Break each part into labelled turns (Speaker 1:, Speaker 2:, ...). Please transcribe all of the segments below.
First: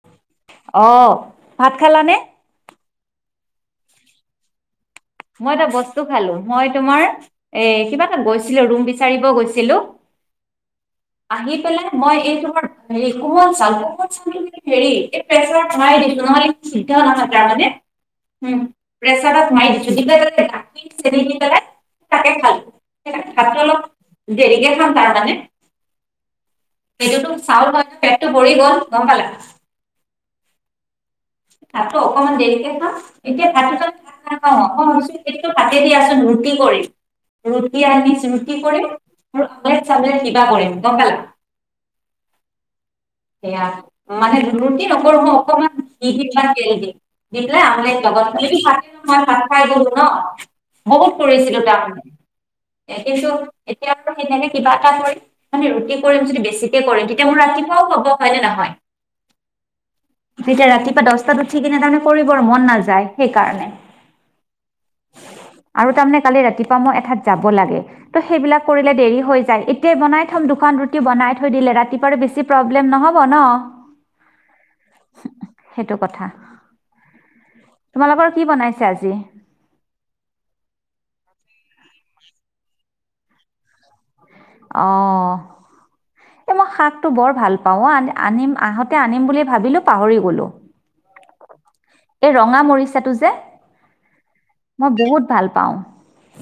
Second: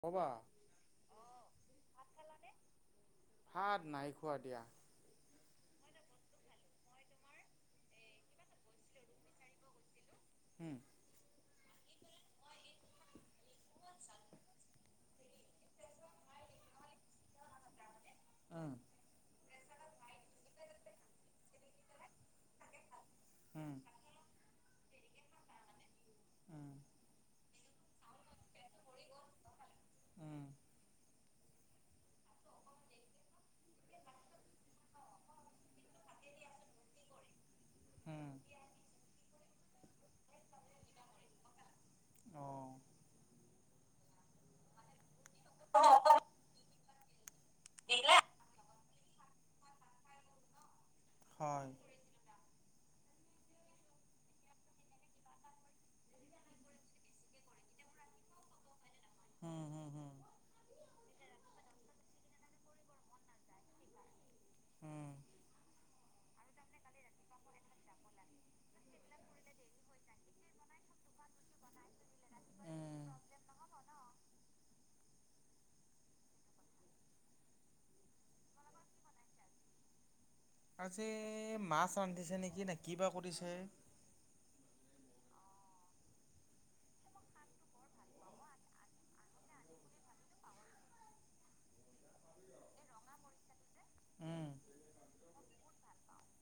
Speaker 1: ক'পা?
Speaker 2: অ ভাত খালানে?
Speaker 1: ভাত নাই খোৱা দিয়া।
Speaker 2: মই এটা বস্তু খালো, মই তোমাৰ এ কিবা এটা গৈছিলো, ৰুম বিচাৰিব গৈছিলো।
Speaker 1: হুম।
Speaker 2: আহি পেলাই মই এই তোমাৰ হেৰি কোমল চাউল কোমল [unintelligible] হেৰি এই প্ৰেছাৰত ভৰাই দিছো, নহলে চিন্তাও নাথাকে তাৰ মানে, উম। প্ৰেছাৰত মাৰি দিছো, দি পেলাই তাতে গাখীৰ, চেনি দি পেলাই তাকে খালো। হে তাক ভাত
Speaker 1: উম
Speaker 2: অলপ দেৰিকে খাম মানে।
Speaker 1: উম।
Speaker 2: সেইটোতো চাউল ভাততো পেটটো ভৰি গ'ল গম পালা।
Speaker 1: উম।
Speaker 2: ভাতো অকনমান দেৰিকে খাম, এতিয়া ভাতগিটা খা [unintelligible]
Speaker 1: উম
Speaker 2: [unintelligible]
Speaker 1: অ।
Speaker 2: [unintelligible] [unintelligible] ভবোত কৰিছিলো
Speaker 1: হয়
Speaker 2: তাৰমানে কিছু এতিয়া আৰু সেই তেনেকে কিবা এটা কৰি মানে ৰুটি কৰিম যদি বেছিকে কৰিম তেতিয়া মোৰ ৰাতিপুৱাও হ'ব হয় নে নহয়?
Speaker 1: হুম, হুম, হুম।
Speaker 2: তেতিয়া ৰাতিপুৱা দছটাত উঠি কিনে তাৰমানে কৰিবৰ মন নাযায় সেইকাৰণে।
Speaker 1: উম।
Speaker 2: আৰু তাৰমানে কালি ৰাতিপুৱা মই এঠাইত যাব লাগে। ত সেইবিলাক কৰিলে দেৰি হৈ যায়, এতিয়াই বনাই থম দুখন ৰুটি বনাই থৈ দিলে ৰাতিপুৱাৰ বেছি প্ৰ ব্লেম
Speaker 1: উম
Speaker 2: নহ'ব ন সেইটো কথা। তোমালোকৰ কি বনাইছে আজি?
Speaker 1: আজি মাছ ৰান্ধিছে নেকি নে কিবা কৰিছে।
Speaker 2: অ। এই মই শাকটো বৰ ভাল পাওঁ অ আ আনিম আহোতে আনিম বুলি ভাবিলো পাহৰি গ'লো। এই ৰঙা মৰিচাটো যে,
Speaker 1: উম
Speaker 2: মই বহুত ভাল পাওঁ।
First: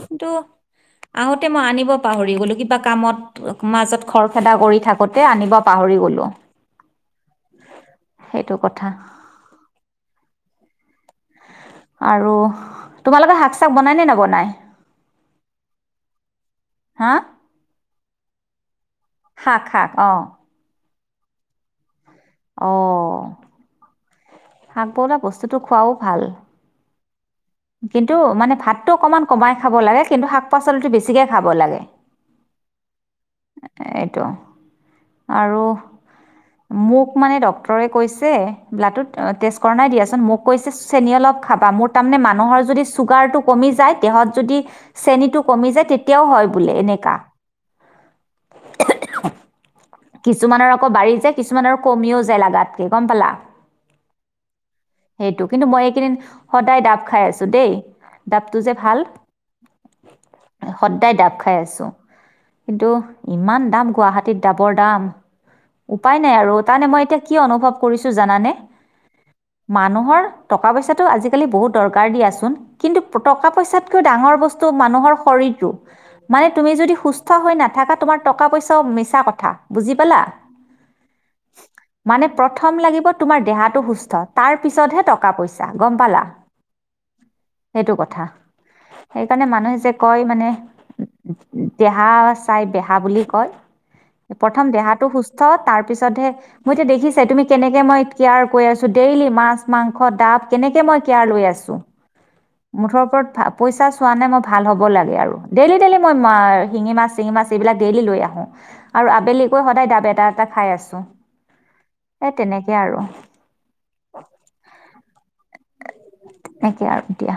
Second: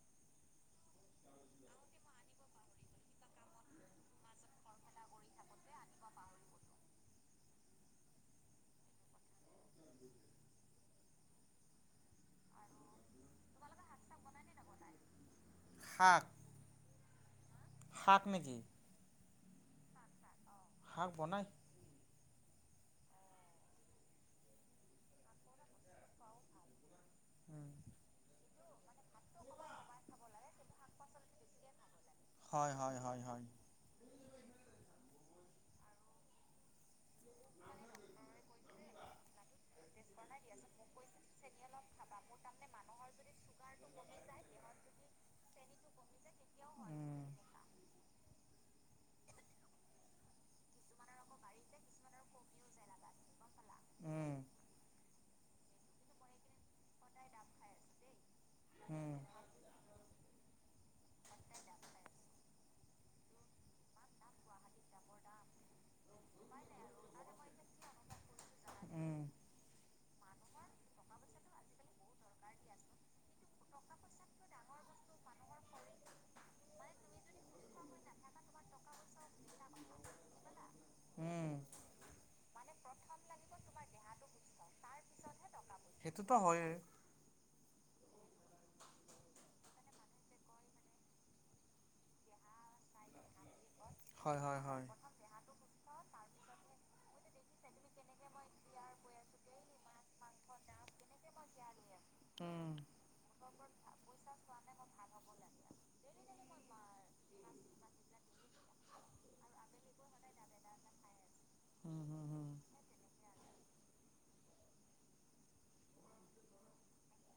Speaker 2: কিন্তু আহোতে মই আনিব পাহৰি গ'লো কিবা কামত মাজত খৰ খেদা কৰি থাকোতে আনিব পাহৰি গ'লো।
Speaker 1: [inaudible]
Speaker 2: সেইটো কথা। আৰু তোমালোকে শাক চাক বনায় নে নবনায়?
Speaker 1: শাক?
Speaker 2: হা?
Speaker 1: শাক নেকি?
Speaker 2: শাক শাক অ
Speaker 1: শাক বনায়।
Speaker 2: অঁ শাক বলা বস্তুটো খোৱাও ভাল
Speaker 1: উম
Speaker 2: কিন্তু মানে ভাতটো অকমান কমাই খাব লাগে কিন্তু শাক পাচলিটো বেছিকৈ খাব লাগে।
Speaker 1: হয় হয় হয় হয়।
Speaker 2: এইটো আৰু মোক মানে ডক্টৰে কৈছে ব্লাটোত টেষ্ট কৰা নাই দিয়াচোন মোক কৈছে চেনি অলপ খাবা মোৰ তাৰমানে মানুহৰ যদি চুগাৰটো কমি যায় দেহত যদি চেনীটো কমি যায় তেতিয়াও হয় বোলে এনেকা
Speaker 1: উম
Speaker 2: কিছুমানৰ আকৌ বাঢ়ি যায় কিছুমানৰ আৰু কমিও যায় লাগাতকৈ গম পালা
Speaker 1: উম।
Speaker 2: সেইটো কিন্তু মই এইকেইদিন সদায় ডাব খাই আছো দেই ডাবটো যে ভাল।
Speaker 1: উম
Speaker 2: সদায় ডাব খাই আছোঁ। কিন্তু ইমান দাম গুৱাহাটীত ডাবৰ দাম। উপায় নাই আৰু তাৰমানে মই এতিয়া কি অনুভৱ কৰিছোঁ জানানে।
Speaker 1: উম
Speaker 2: মানুহৰ টকা পইচাটো আজিকালি বহুত দৰকাৰ দিয়াচোন। কিন্তু টকা পইচাতকৈও ডাঙৰ বস্তু মানুহৰ শৰীৰটো। মানে তুমি যদি সুস্থ হৈ নাথাকা তোমাৰ টকা পইচাও মিছা কথা। বুজি পালা
Speaker 1: উম
Speaker 2: মানে প্ৰথম লাগিব তোমাৰ দেহাটো সুস্থ। তাৰ পিছতহে টকা পইচা গম পালা,
Speaker 1: সেইটোতো হয়েই
Speaker 2: সেইটো কথা। সেইকাৰণে মানুহে যে কয় মানে দেহা চাই বেহা বুলি কয়।
Speaker 1: হয় হয়
Speaker 2: প্ৰথম
Speaker 1: হয়
Speaker 2: দেহাটো সুস্থ তাৰ পিছতহে মই এতিয়া দেখিছে তুমি কেনেকে মই কেয়াৰ কৰি আছোঁ। দেইলি মাছ মাংস ডাব কেনেকে মই কেয়াৰ লৈ আছোঁ।
Speaker 1: উম
Speaker 2: মুঠৰ ওপৰত পইচা চোৱা নে মই ভাল হ'ব লাগে আৰু ডেইলি ডেইলি মই শিঙি মাছ চিঙি মাছ এইবিলাক ডেইলি লৈ আহোঁ। আৰু আবেলিকৈ সদায় ডাব এটা এটা খাই আছোঁ
Speaker 1: হুম হুম
Speaker 2: এই
Speaker 1: হুম
Speaker 2: তেনেকে আৰু। [unintelligible] সেনেকে আৰু এতিয়া।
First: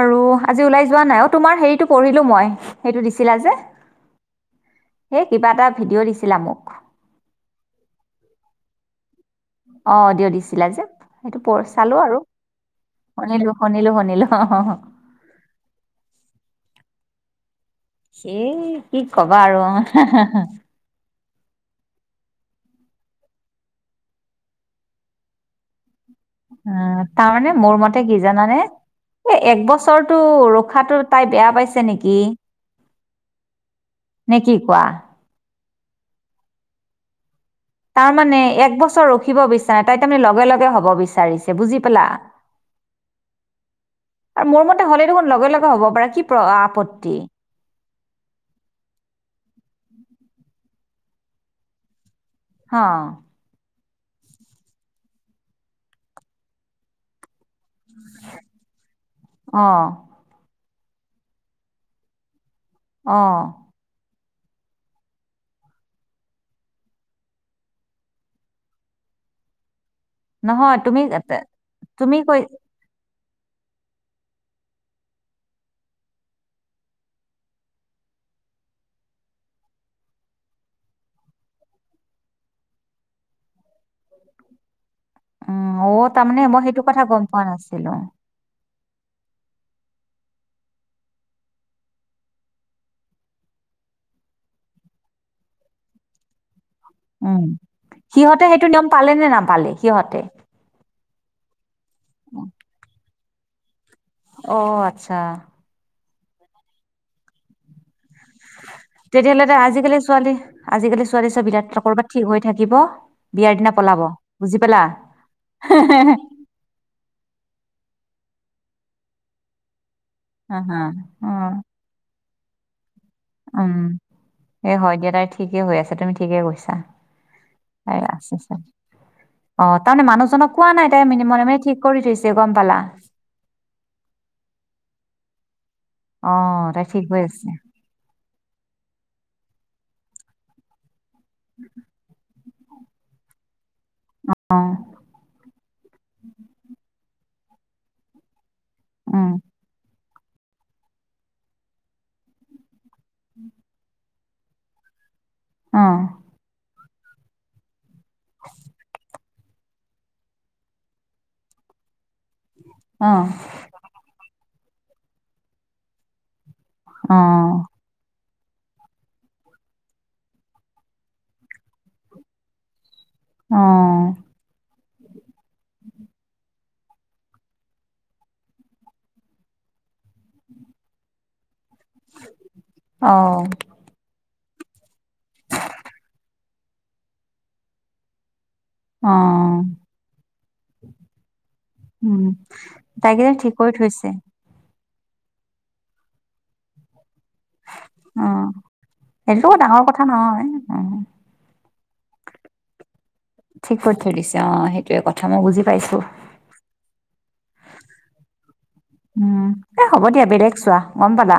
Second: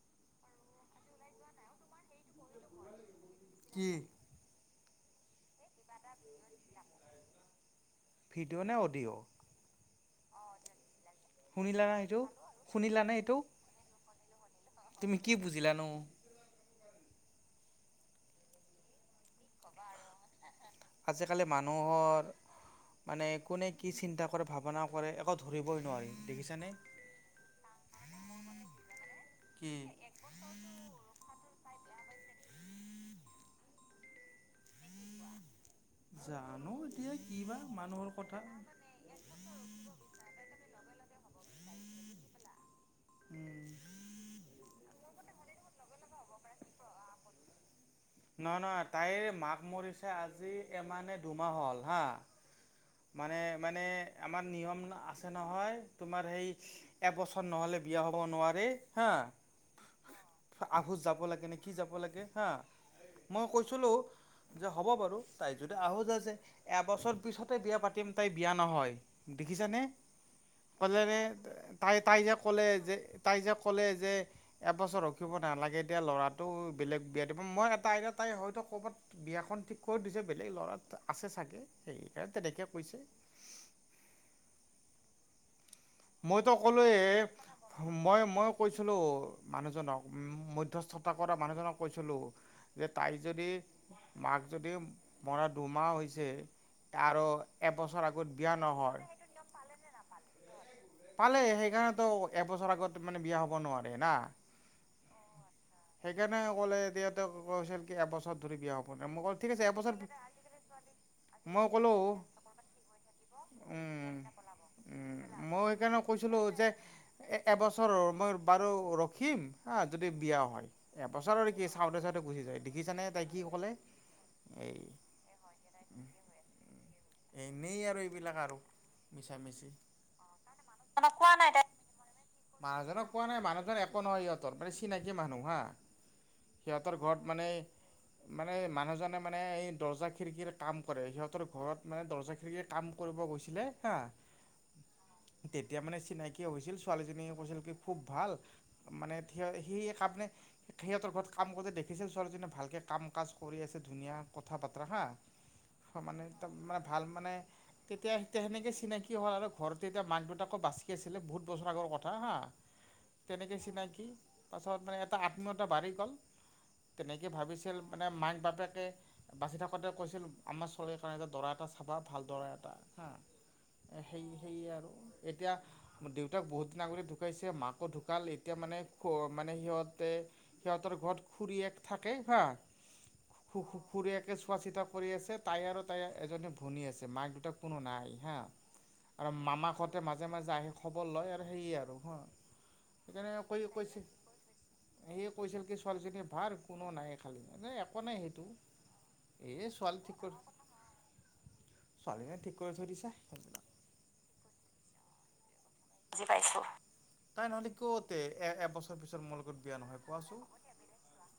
Speaker 2: আৰু আজি ওলাই যোৱা নাই অ তোমাৰ হেৰিটো পঢ়িলোঁ মই সেইটো দিছিলা যে।
Speaker 1: কি?
Speaker 2: সেই কিবা এটা ভিডিঅ' দিছিলা মোক
Speaker 1: ভিডিঅ' নে অডিঅ'?
Speaker 2: অঁ অদিঅ' দিছিলা যে সেইটো প
Speaker 1: শুনিলা না
Speaker 2: চালো আৰু।
Speaker 1: সেইটো শুনিলানে সেইটো
Speaker 2: শুনিলো শুনিলো শুনিলো অ অ।
Speaker 1: তুমি কি বুজিলানো?
Speaker 2: সেই কি কবা আৰু হ হ হ
Speaker 1: আজিকালি মানুহৰ মানে কোনে কি চিন্তা কৰে ভাৱনা কৰে একো ধৰিবই নোৱাৰি। দেখিছানে?
Speaker 2: উ তাৰমানে মোৰ মতে কি জানানে এই এক
Speaker 1: কি?
Speaker 2: বছৰটো ৰখাতটো তাই বেয়া পাইছে নেকি? নে কি কোৱা?
Speaker 1: জানো এতিয়া। ইৱা মান
Speaker 2: তাৰমানানে এক বছৰ ৰখিব বিচাৰে নাই তাই তাৰমানে লগে লগে হব বিচাৰিছে বুজি পালা।
Speaker 1: [inaudible]
Speaker 2: আৰু মোৰ মতে হ'লে দেখোন লগে লগে হ'ব পাৰে, কি প্ৰ-আপত্তি।
Speaker 1: নহয় নহয়, তাইৰ মাক মৰিছে আজি এমাহ নে দুমাহ হ'ল হা
Speaker 2: হা।
Speaker 1: মানে মানে আমাৰ নিয়ম আছে নহয় তোমাৰ সেই এবছৰ নহ'লে বিয়া হ'ব নোৱাৰে হা
Speaker 2: অ
Speaker 1: আহুচ যাব লাগে নে কি যাব লাগে হা,
Speaker 2: অ
Speaker 1: মই কৈ ছিলোঁ যে হ'ব বাৰু, তাইৰ যদি আহুচ আছে এবছৰ পিছত তাই বিয়া পাতিম, তাই বিয়া নহয় দেখিছানে।
Speaker 2: নহয়
Speaker 1: ক'লে
Speaker 2: তুমি
Speaker 1: নে, তাই
Speaker 2: তুমি
Speaker 1: তাই যে
Speaker 2: কৈ
Speaker 1: ক'লে যে, তাই যে ক'লে যে এবছৰ ৰখিব নালাগে দিয়া ল'ৰাটো বেলেগ বিয়া দিব, মই এটা আইডিয়া তাই হয়তো ক'ৰবাত বিয়াখন ঠিক কৰি দিছে, বেলেগ ল'ৰা আছে চাগে সেইকাৰণে তেনেকে কৈছে।
Speaker 2: উম [unintelligible]
Speaker 1: মইতো
Speaker 2: সেইটো
Speaker 1: ক'লোৱে
Speaker 2: কথা গম পোৱা নাছিলো
Speaker 1: মই, মই কৈছিলোঁ মানুহজনক, মধ্যস্থতা কৰা মানুহজনক কৈছিলোঁ তাই যদি, মাক যদি মৰা দুমাহ হৈছে আৰু
Speaker 2: উম,
Speaker 1: এবছৰ আগত
Speaker 2: সিহঁতে
Speaker 1: বিয়া
Speaker 2: সেইটো নিয়ম
Speaker 1: নহয়
Speaker 2: পালে নে নাপালে সিহঁতে?
Speaker 1: পালে সেইকাৰণেতো এবছৰ আগত মানে বিয়া হ'ব নোৱাৰে না।
Speaker 2: অ' আচ্ছা।
Speaker 1: সেইকাৰণে ক'লে এতিয়াঁ ত কৈছিল কি এবছত যদি বিয়া হ'ব না, মই ক
Speaker 2: তেতিয়াহ'লে ত
Speaker 1: ঠিক আছে এবছৰ,
Speaker 2: আজিকালি ছোৱালী আজিকালি ছোৱালী চব বিৰাট
Speaker 1: মই ক'লো
Speaker 2: কৰ'বাত ঠিক হৈ থাকিব বিয়াৰ দিনা পলাব
Speaker 1: উম,
Speaker 2: বুজি পালা
Speaker 1: উম, মই সেইকাৰণে কৈছিলোঁ যে এ-এবছৰৰ মই বাৰু ৰখিম হা যদি বিয়া
Speaker 2: অ
Speaker 1: হয়,
Speaker 2: হা অ
Speaker 1: এবছৰ আৰু কি আ চাওঁতে চাওঁতে গুচি যায়, দেখিছানে তাই কি ক'লে।
Speaker 2: এ,
Speaker 1: এই
Speaker 2: হয় দিয়া তাই ঠিকে কৈ আছে, তুমি ঠিকে কৈছা।
Speaker 1: এনেই
Speaker 2: তাই
Speaker 1: আৰু
Speaker 2: আছে
Speaker 1: এইবিলাক আৰু।
Speaker 2: চাগে।
Speaker 1: মিছামিচি
Speaker 2: অ' তাৰমানে মানুহজনক কোৱা নাই, তাই ম মনে মানে ঠিক কৰি থৈছে গম পালা?
Speaker 1: পোৱা নাই মানুহজন একো নহয় সিহঁতৰ, মানে চিনাকি মানুহ হা,
Speaker 2: অ তাই
Speaker 1: সিহঁতৰ
Speaker 2: ঠিক হৈ
Speaker 1: ঘৰত মানে
Speaker 2: আছে
Speaker 1: মানে মানুহজনে মানে এই দৰ্জা খিৰকিৰ কাম কৰে, সিহঁতৰ ঘৰত মানে দৰ্জা খি হেৰিয়ে কাম কৰিব গৈছিলে হা,
Speaker 2: অ
Speaker 1: তেতিয়া মানে চিনাকি হৈছিল ছোৱালীজনিয়ে কৈছিল কি খুব ভাল, মা
Speaker 2: উম
Speaker 1: সি কাবনে, সিহঁতৰ ঘৰত কাম কৰোঁতে দেখিছিল ছোৱালীজনীয়ে ভালকে কাম কাজ কৰি আছে, ধুনীয়া কথা বতৰা হা,
Speaker 2: অ
Speaker 1: মানে দম মানে ভাল মানে তেতিয়া তেনেকে চিনাকি হ'ল আৰু ঘৰত তেতিয়া মাক, দেউতাকো বাচি আছিলে, বহুত বছৰ আগৰ কথা হা,
Speaker 2: অ
Speaker 1: তেনেকে চিনাকি পাছত মানে এটা আত্মীয়তা বাঢ়ি গ'ল,
Speaker 2: অ
Speaker 1: তেনেকে ভাবিছিল মানে মাক বাপেকে বাচি থাকোঁতে কৈছিল আমাৰ ছোৱালীৰ কাৰণে এটা দৰা এটা চাবা, ভাল দৰা এটা। হা,
Speaker 2: অ
Speaker 1: সেই সেই আৰু, এতিয়া দেউতাক বহুত দিন আগতে ঢুকাইছে মাক কো ঢুকাল এতিয়া মানে খ মানে সিহঁতে, সিহঁতৰ ঘৰত খুৰীয়েক থাকে হা,
Speaker 2: অ
Speaker 1: খুখু খুৰীয়েকে চোৱা চিতা কৰি আছে, তাই আৰু তাই এজনী ভনী আছে, মাক দেউতাক কোনো নাই হা
Speaker 2: অ
Speaker 1: আৰু মামাহঁতে মাজে মাজে আহি খবৰ লয় আৰু সেয়ে আৰু হা,
Speaker 2: উম
Speaker 1: সেইকাৰণে
Speaker 2: তাইকেইজনী ঠিক
Speaker 1: কৰি
Speaker 2: থৈছে
Speaker 1: সেয়ে কৈছিল কি ছোৱালীজনী বাৰ কোনো না খালি মানে একো নাই
Speaker 2: অ
Speaker 1: সেইটো।
Speaker 2: সেইটোতো
Speaker 1: এই
Speaker 2: ডাঙৰ কথা
Speaker 1: ছোৱালী ঠিক কৰি
Speaker 2: নহয় অ
Speaker 1: ছোৱালীহে ঠিক কৰি থৈ দিছে।
Speaker 2: ঠিক কৰি থৈ দিছে অ', সেইটোয়ে কথা মই বুজি পাইছোঁ।
Speaker 1: বুজি পাইছোঁ, তাই নহ'লে ক'ত এ-এ
Speaker 2: উম, এ হ'ব দিয়া বেলেগ চোৱা, গ'ম পালা,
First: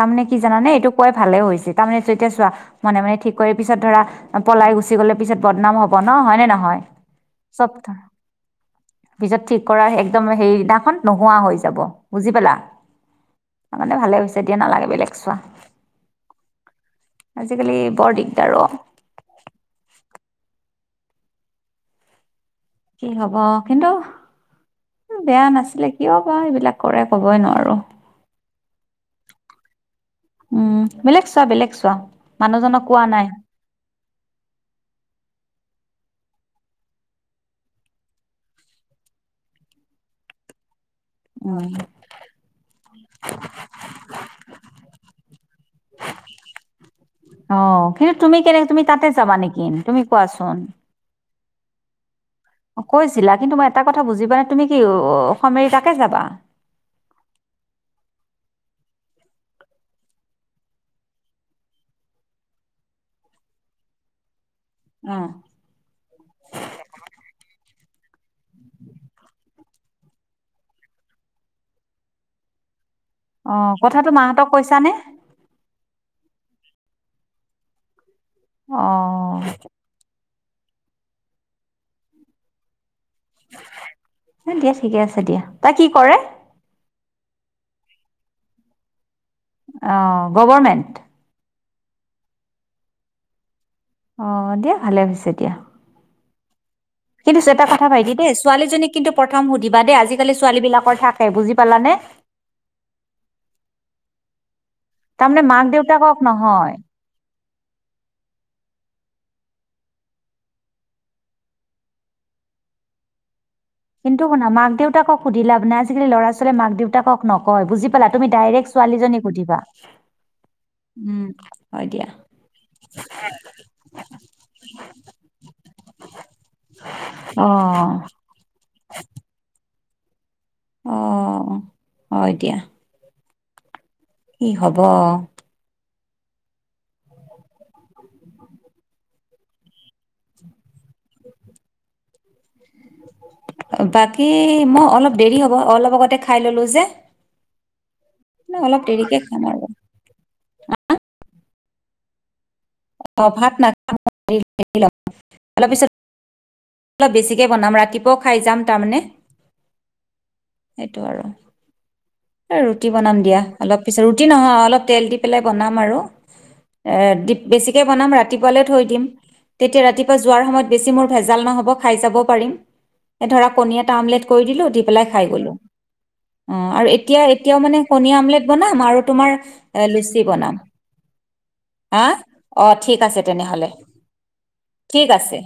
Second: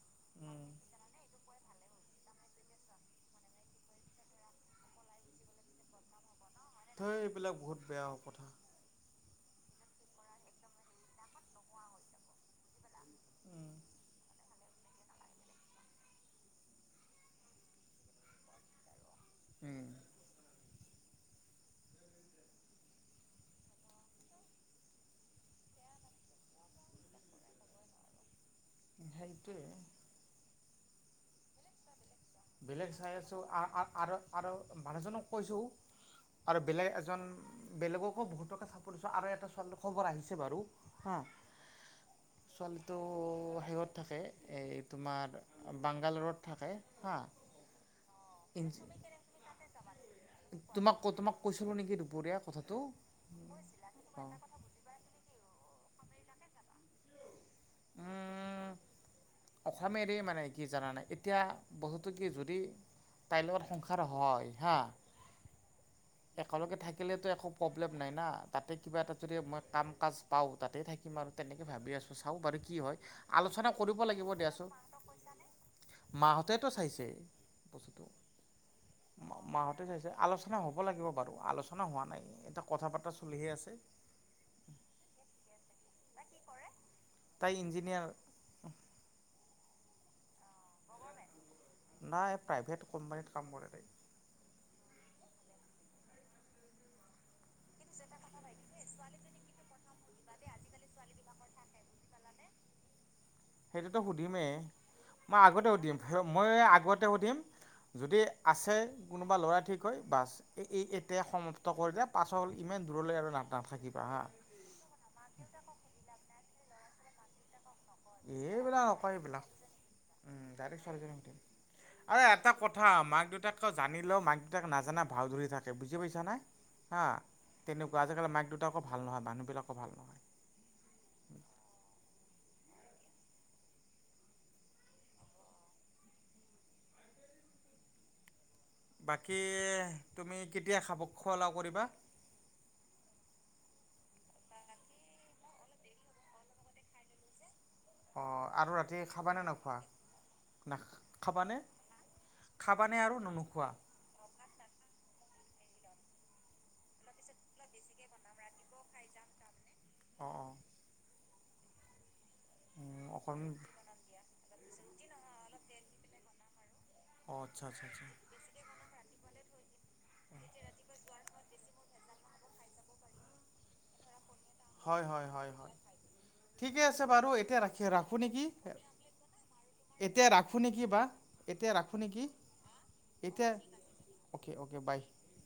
Speaker 2: তাৰমানে কি জানানে এইটো
Speaker 1: ধেই
Speaker 2: কৈ ভালে হৈছে, তাৰমানে এইটো এতিয়া চোৱা মনে মনে ঠিক কৰি পিছত ধৰা পলাই গুচি গ'লে পিছত বদনাম হ'ব ন, হয়নে নহয়?
Speaker 1: ধৈ, এইবিলাক
Speaker 2: চব
Speaker 1: বহুত বেয়া কথা।
Speaker 2: পিছত ঠিক কৰাৰ একদম সেইদিনাখন নোহোৱা হৈ যাব, বুজি পালা। তাৰমানে ভালে হৈছে। এতিয়া নালাগে বেলেগ চোৱা, আজিকালি বৰ দিগদাৰ অ।
Speaker 1: উম।
Speaker 2: কি হ'ব, কিন্তু বেয়া নাছিলে কিয় বা এইবিলাক কৰে ক'বই নোৱাৰো।
Speaker 1: সেইটোৱে।
Speaker 2: উম, বেলেগ চোৱা বেলেগ চোৱা। মানুহজনক
Speaker 1: বেলেগ
Speaker 2: কোৱা
Speaker 1: চাই
Speaker 2: নাই
Speaker 1: আছোঁ, আ-আ-আ-আৰু-আৰু মানুহজনক কৈছোঁ। আৰু বেলেগ এজন বেলেগকো বহুতকে চাব দিছোঁ আৰু এটা [unintelligible] খবৰ আহিছে বাৰু। হা
Speaker 2: উম।
Speaker 1: [inaudible] ছোৱালীটো হেৰিত থাকে, এই তোমাৰ বাংগালোৰত থাকে হা।
Speaker 2: অ, কিন্তু তুমি কেনে তুমি তাতে যাবা নেকি তুমি কোৱাচোন।
Speaker 1: তোমাত ক' তোমাক কৈছিলোঁ নেকি দুপৰীয়া? কথাটো
Speaker 2: অ, কৈছিলা কিন্তু মই এটা কথা বুজি
Speaker 1: অঁ
Speaker 2: পোৱা নাই তুমি কি অসম এৰি তাতে যাবা।
Speaker 1: আ অসম এৰি মানে কি জনানে, এতিয়া বস্তুটো কি যদি তাইৰ লগত সংসাৰ হয়, হা।
Speaker 2: অ'।
Speaker 1: একেলগে থাকিলেতো একো প্ৰব্লেম নাই না, তাতে কিবা এটা যদি মই কাম কাজ পাওঁ, তাতে থাকিম আৰু তেনেকৈ ভাবি আছোঁ চাওঁ বাৰু কি হয়। আলোচনা
Speaker 2: অ',
Speaker 1: কৰিব
Speaker 2: কথাটো
Speaker 1: লাগিব
Speaker 2: মাহঁতক
Speaker 1: দিয়াচোন,
Speaker 2: কৈছানে?
Speaker 1: মাহঁতক কৈছা নে? মাহঁতেতো চাইছে বস্তুটো,
Speaker 2: অ',
Speaker 1: মাহঁতে চাইছে, আলোচ আলচনা হ'ব লাগিব বাৰু, আলোচনা হোৱা নাই। এ কথা পতা চলিহে আছে।
Speaker 2: এ, দিয়া ঠিকে আছে দিয়া। তাই কি
Speaker 1: কৰে, তাই ইঞ্জিনিয়াৰ। [inaudible]
Speaker 2: অ, গভৰমেণ্ট।
Speaker 1: নাই প্ৰাইভেট কোম্পানীত কাম কৰে তাই।
Speaker 2: অ, দিয়া ভালে হৈছে দিয়া। কিন্ত [unintelligible] কথা ভাইটি দেই ছোৱালীজনীক কিন্তু প্ৰথম সুধিবা দেই আজিকালি ছোৱালী বিলাকৰ থাকে বুজি পালানে।
Speaker 1: সেইটোতো সুধিমেই, মই
Speaker 2: তাৰমানে মাক
Speaker 1: আগতে সুধিম,
Speaker 2: দেউতাকক
Speaker 1: মই
Speaker 2: নহয়।
Speaker 1: আগতে সুধিম যদি আছে কোনোবা ল'ৰা ঠিক হৈ, বাচ। এ-এই এতিয়া সমাপ্ত কৰি দে পাছৰ ইমান দূৰলৈ আৰু না-নাথাকিম।
Speaker 2: কিন্তু শুনা মাক দেউতাকক সুধি লাভ নাই আজিকালি ল'ৰা ছোৱালী মাক দেউ দেউতাকক নকয় বুজি পালা তুমি ডাইৰেক্ট ছোৱালীজনীক সুধিবা।
Speaker 1: উম, ডাইৰেক্ট চাৰিজনী
Speaker 2: উম
Speaker 1: উঠিম।
Speaker 2: হয় দিয়া
Speaker 1: আৰে এটা কথা, মাক দেউতাক জানিলেও মাক দেউতাক নাজানা ভাওঁ ধৰি থাকে, বুজি পাইছা নে? হা,
Speaker 2: অ
Speaker 1: তেনেকুৱা, আজিকালি মাক দেউটাকো, ভাল নহয় মানুহ বিলাকো ভাল নহয়।
Speaker 2: অ', হয় দিয়া। কি হ'ব?
Speaker 1: বাকী তুমি কেতিয়া খাব-খোৱা-লাও কৰিবা?
Speaker 2: বাকী মোৰ অলপ দেৰি হ'ব, অলপ আগতে খাই ল'লোঁ যে।
Speaker 1: অ', আৰু
Speaker 2: অলপ
Speaker 1: ৰাতি
Speaker 2: দেৰিকে
Speaker 1: খাবানে
Speaker 2: খাম আৰু
Speaker 1: নোখোৱা? নে-খাবানে? খাবানে আৰু নোখোৱা?
Speaker 2: অলপিছত, অলপ বেছিকে বনাম ৰাতিপুৱাওঁ খাই যাম তাৰমানে।
Speaker 1: অ'।
Speaker 2: সেইটো আৰু, এ ৰুটি
Speaker 1: অঁ
Speaker 2: বনাম দিয়া
Speaker 1: অকণ
Speaker 2: অলপ পিছত ৰুটি নহয় অলপ তেল দি পেলাই বনাম আৰু, এ দি
Speaker 1: অঁ আচ্ছা
Speaker 2: বেছিকে
Speaker 1: আচ্ছা আচ্ছা
Speaker 2: বনাম ৰা ৰাতিপুৱালে থৈ দিম, তেতিয়া ৰাতিপুৱা যোৱাৰ সময়ত বেছি মোৰ ভেজাল নহ'ব খাই জাব পাৰিম। এ ধৰা কণী এটা আমলেট কৰি দিলো, দি পেলাই খাই
Speaker 1: হয়-হয়-হয়।
Speaker 2: গ'লো অ
Speaker 1: ঠিকে
Speaker 2: আৰু
Speaker 1: আছে বাৰু
Speaker 2: এতিয়াও
Speaker 1: এতিয়া
Speaker 2: মানে
Speaker 1: ৰাখি
Speaker 2: কণী
Speaker 1: ৰাখোঁ
Speaker 2: আমলেট
Speaker 1: নেকি?
Speaker 2: বনাম আৰু তোমাৰ এ লুচি
Speaker 1: এতিয়া
Speaker 2: বনাম
Speaker 1: ৰাখো নেকি বা? এতিয়া ৰাখো
Speaker 2: হা
Speaker 1: নেকি?
Speaker 2: অ ঠিক আছে
Speaker 1: এতিয়া
Speaker 2: তেনেহ'লে
Speaker 1: অ'কে অ'কে বাই।
Speaker 2: ঠিক আছে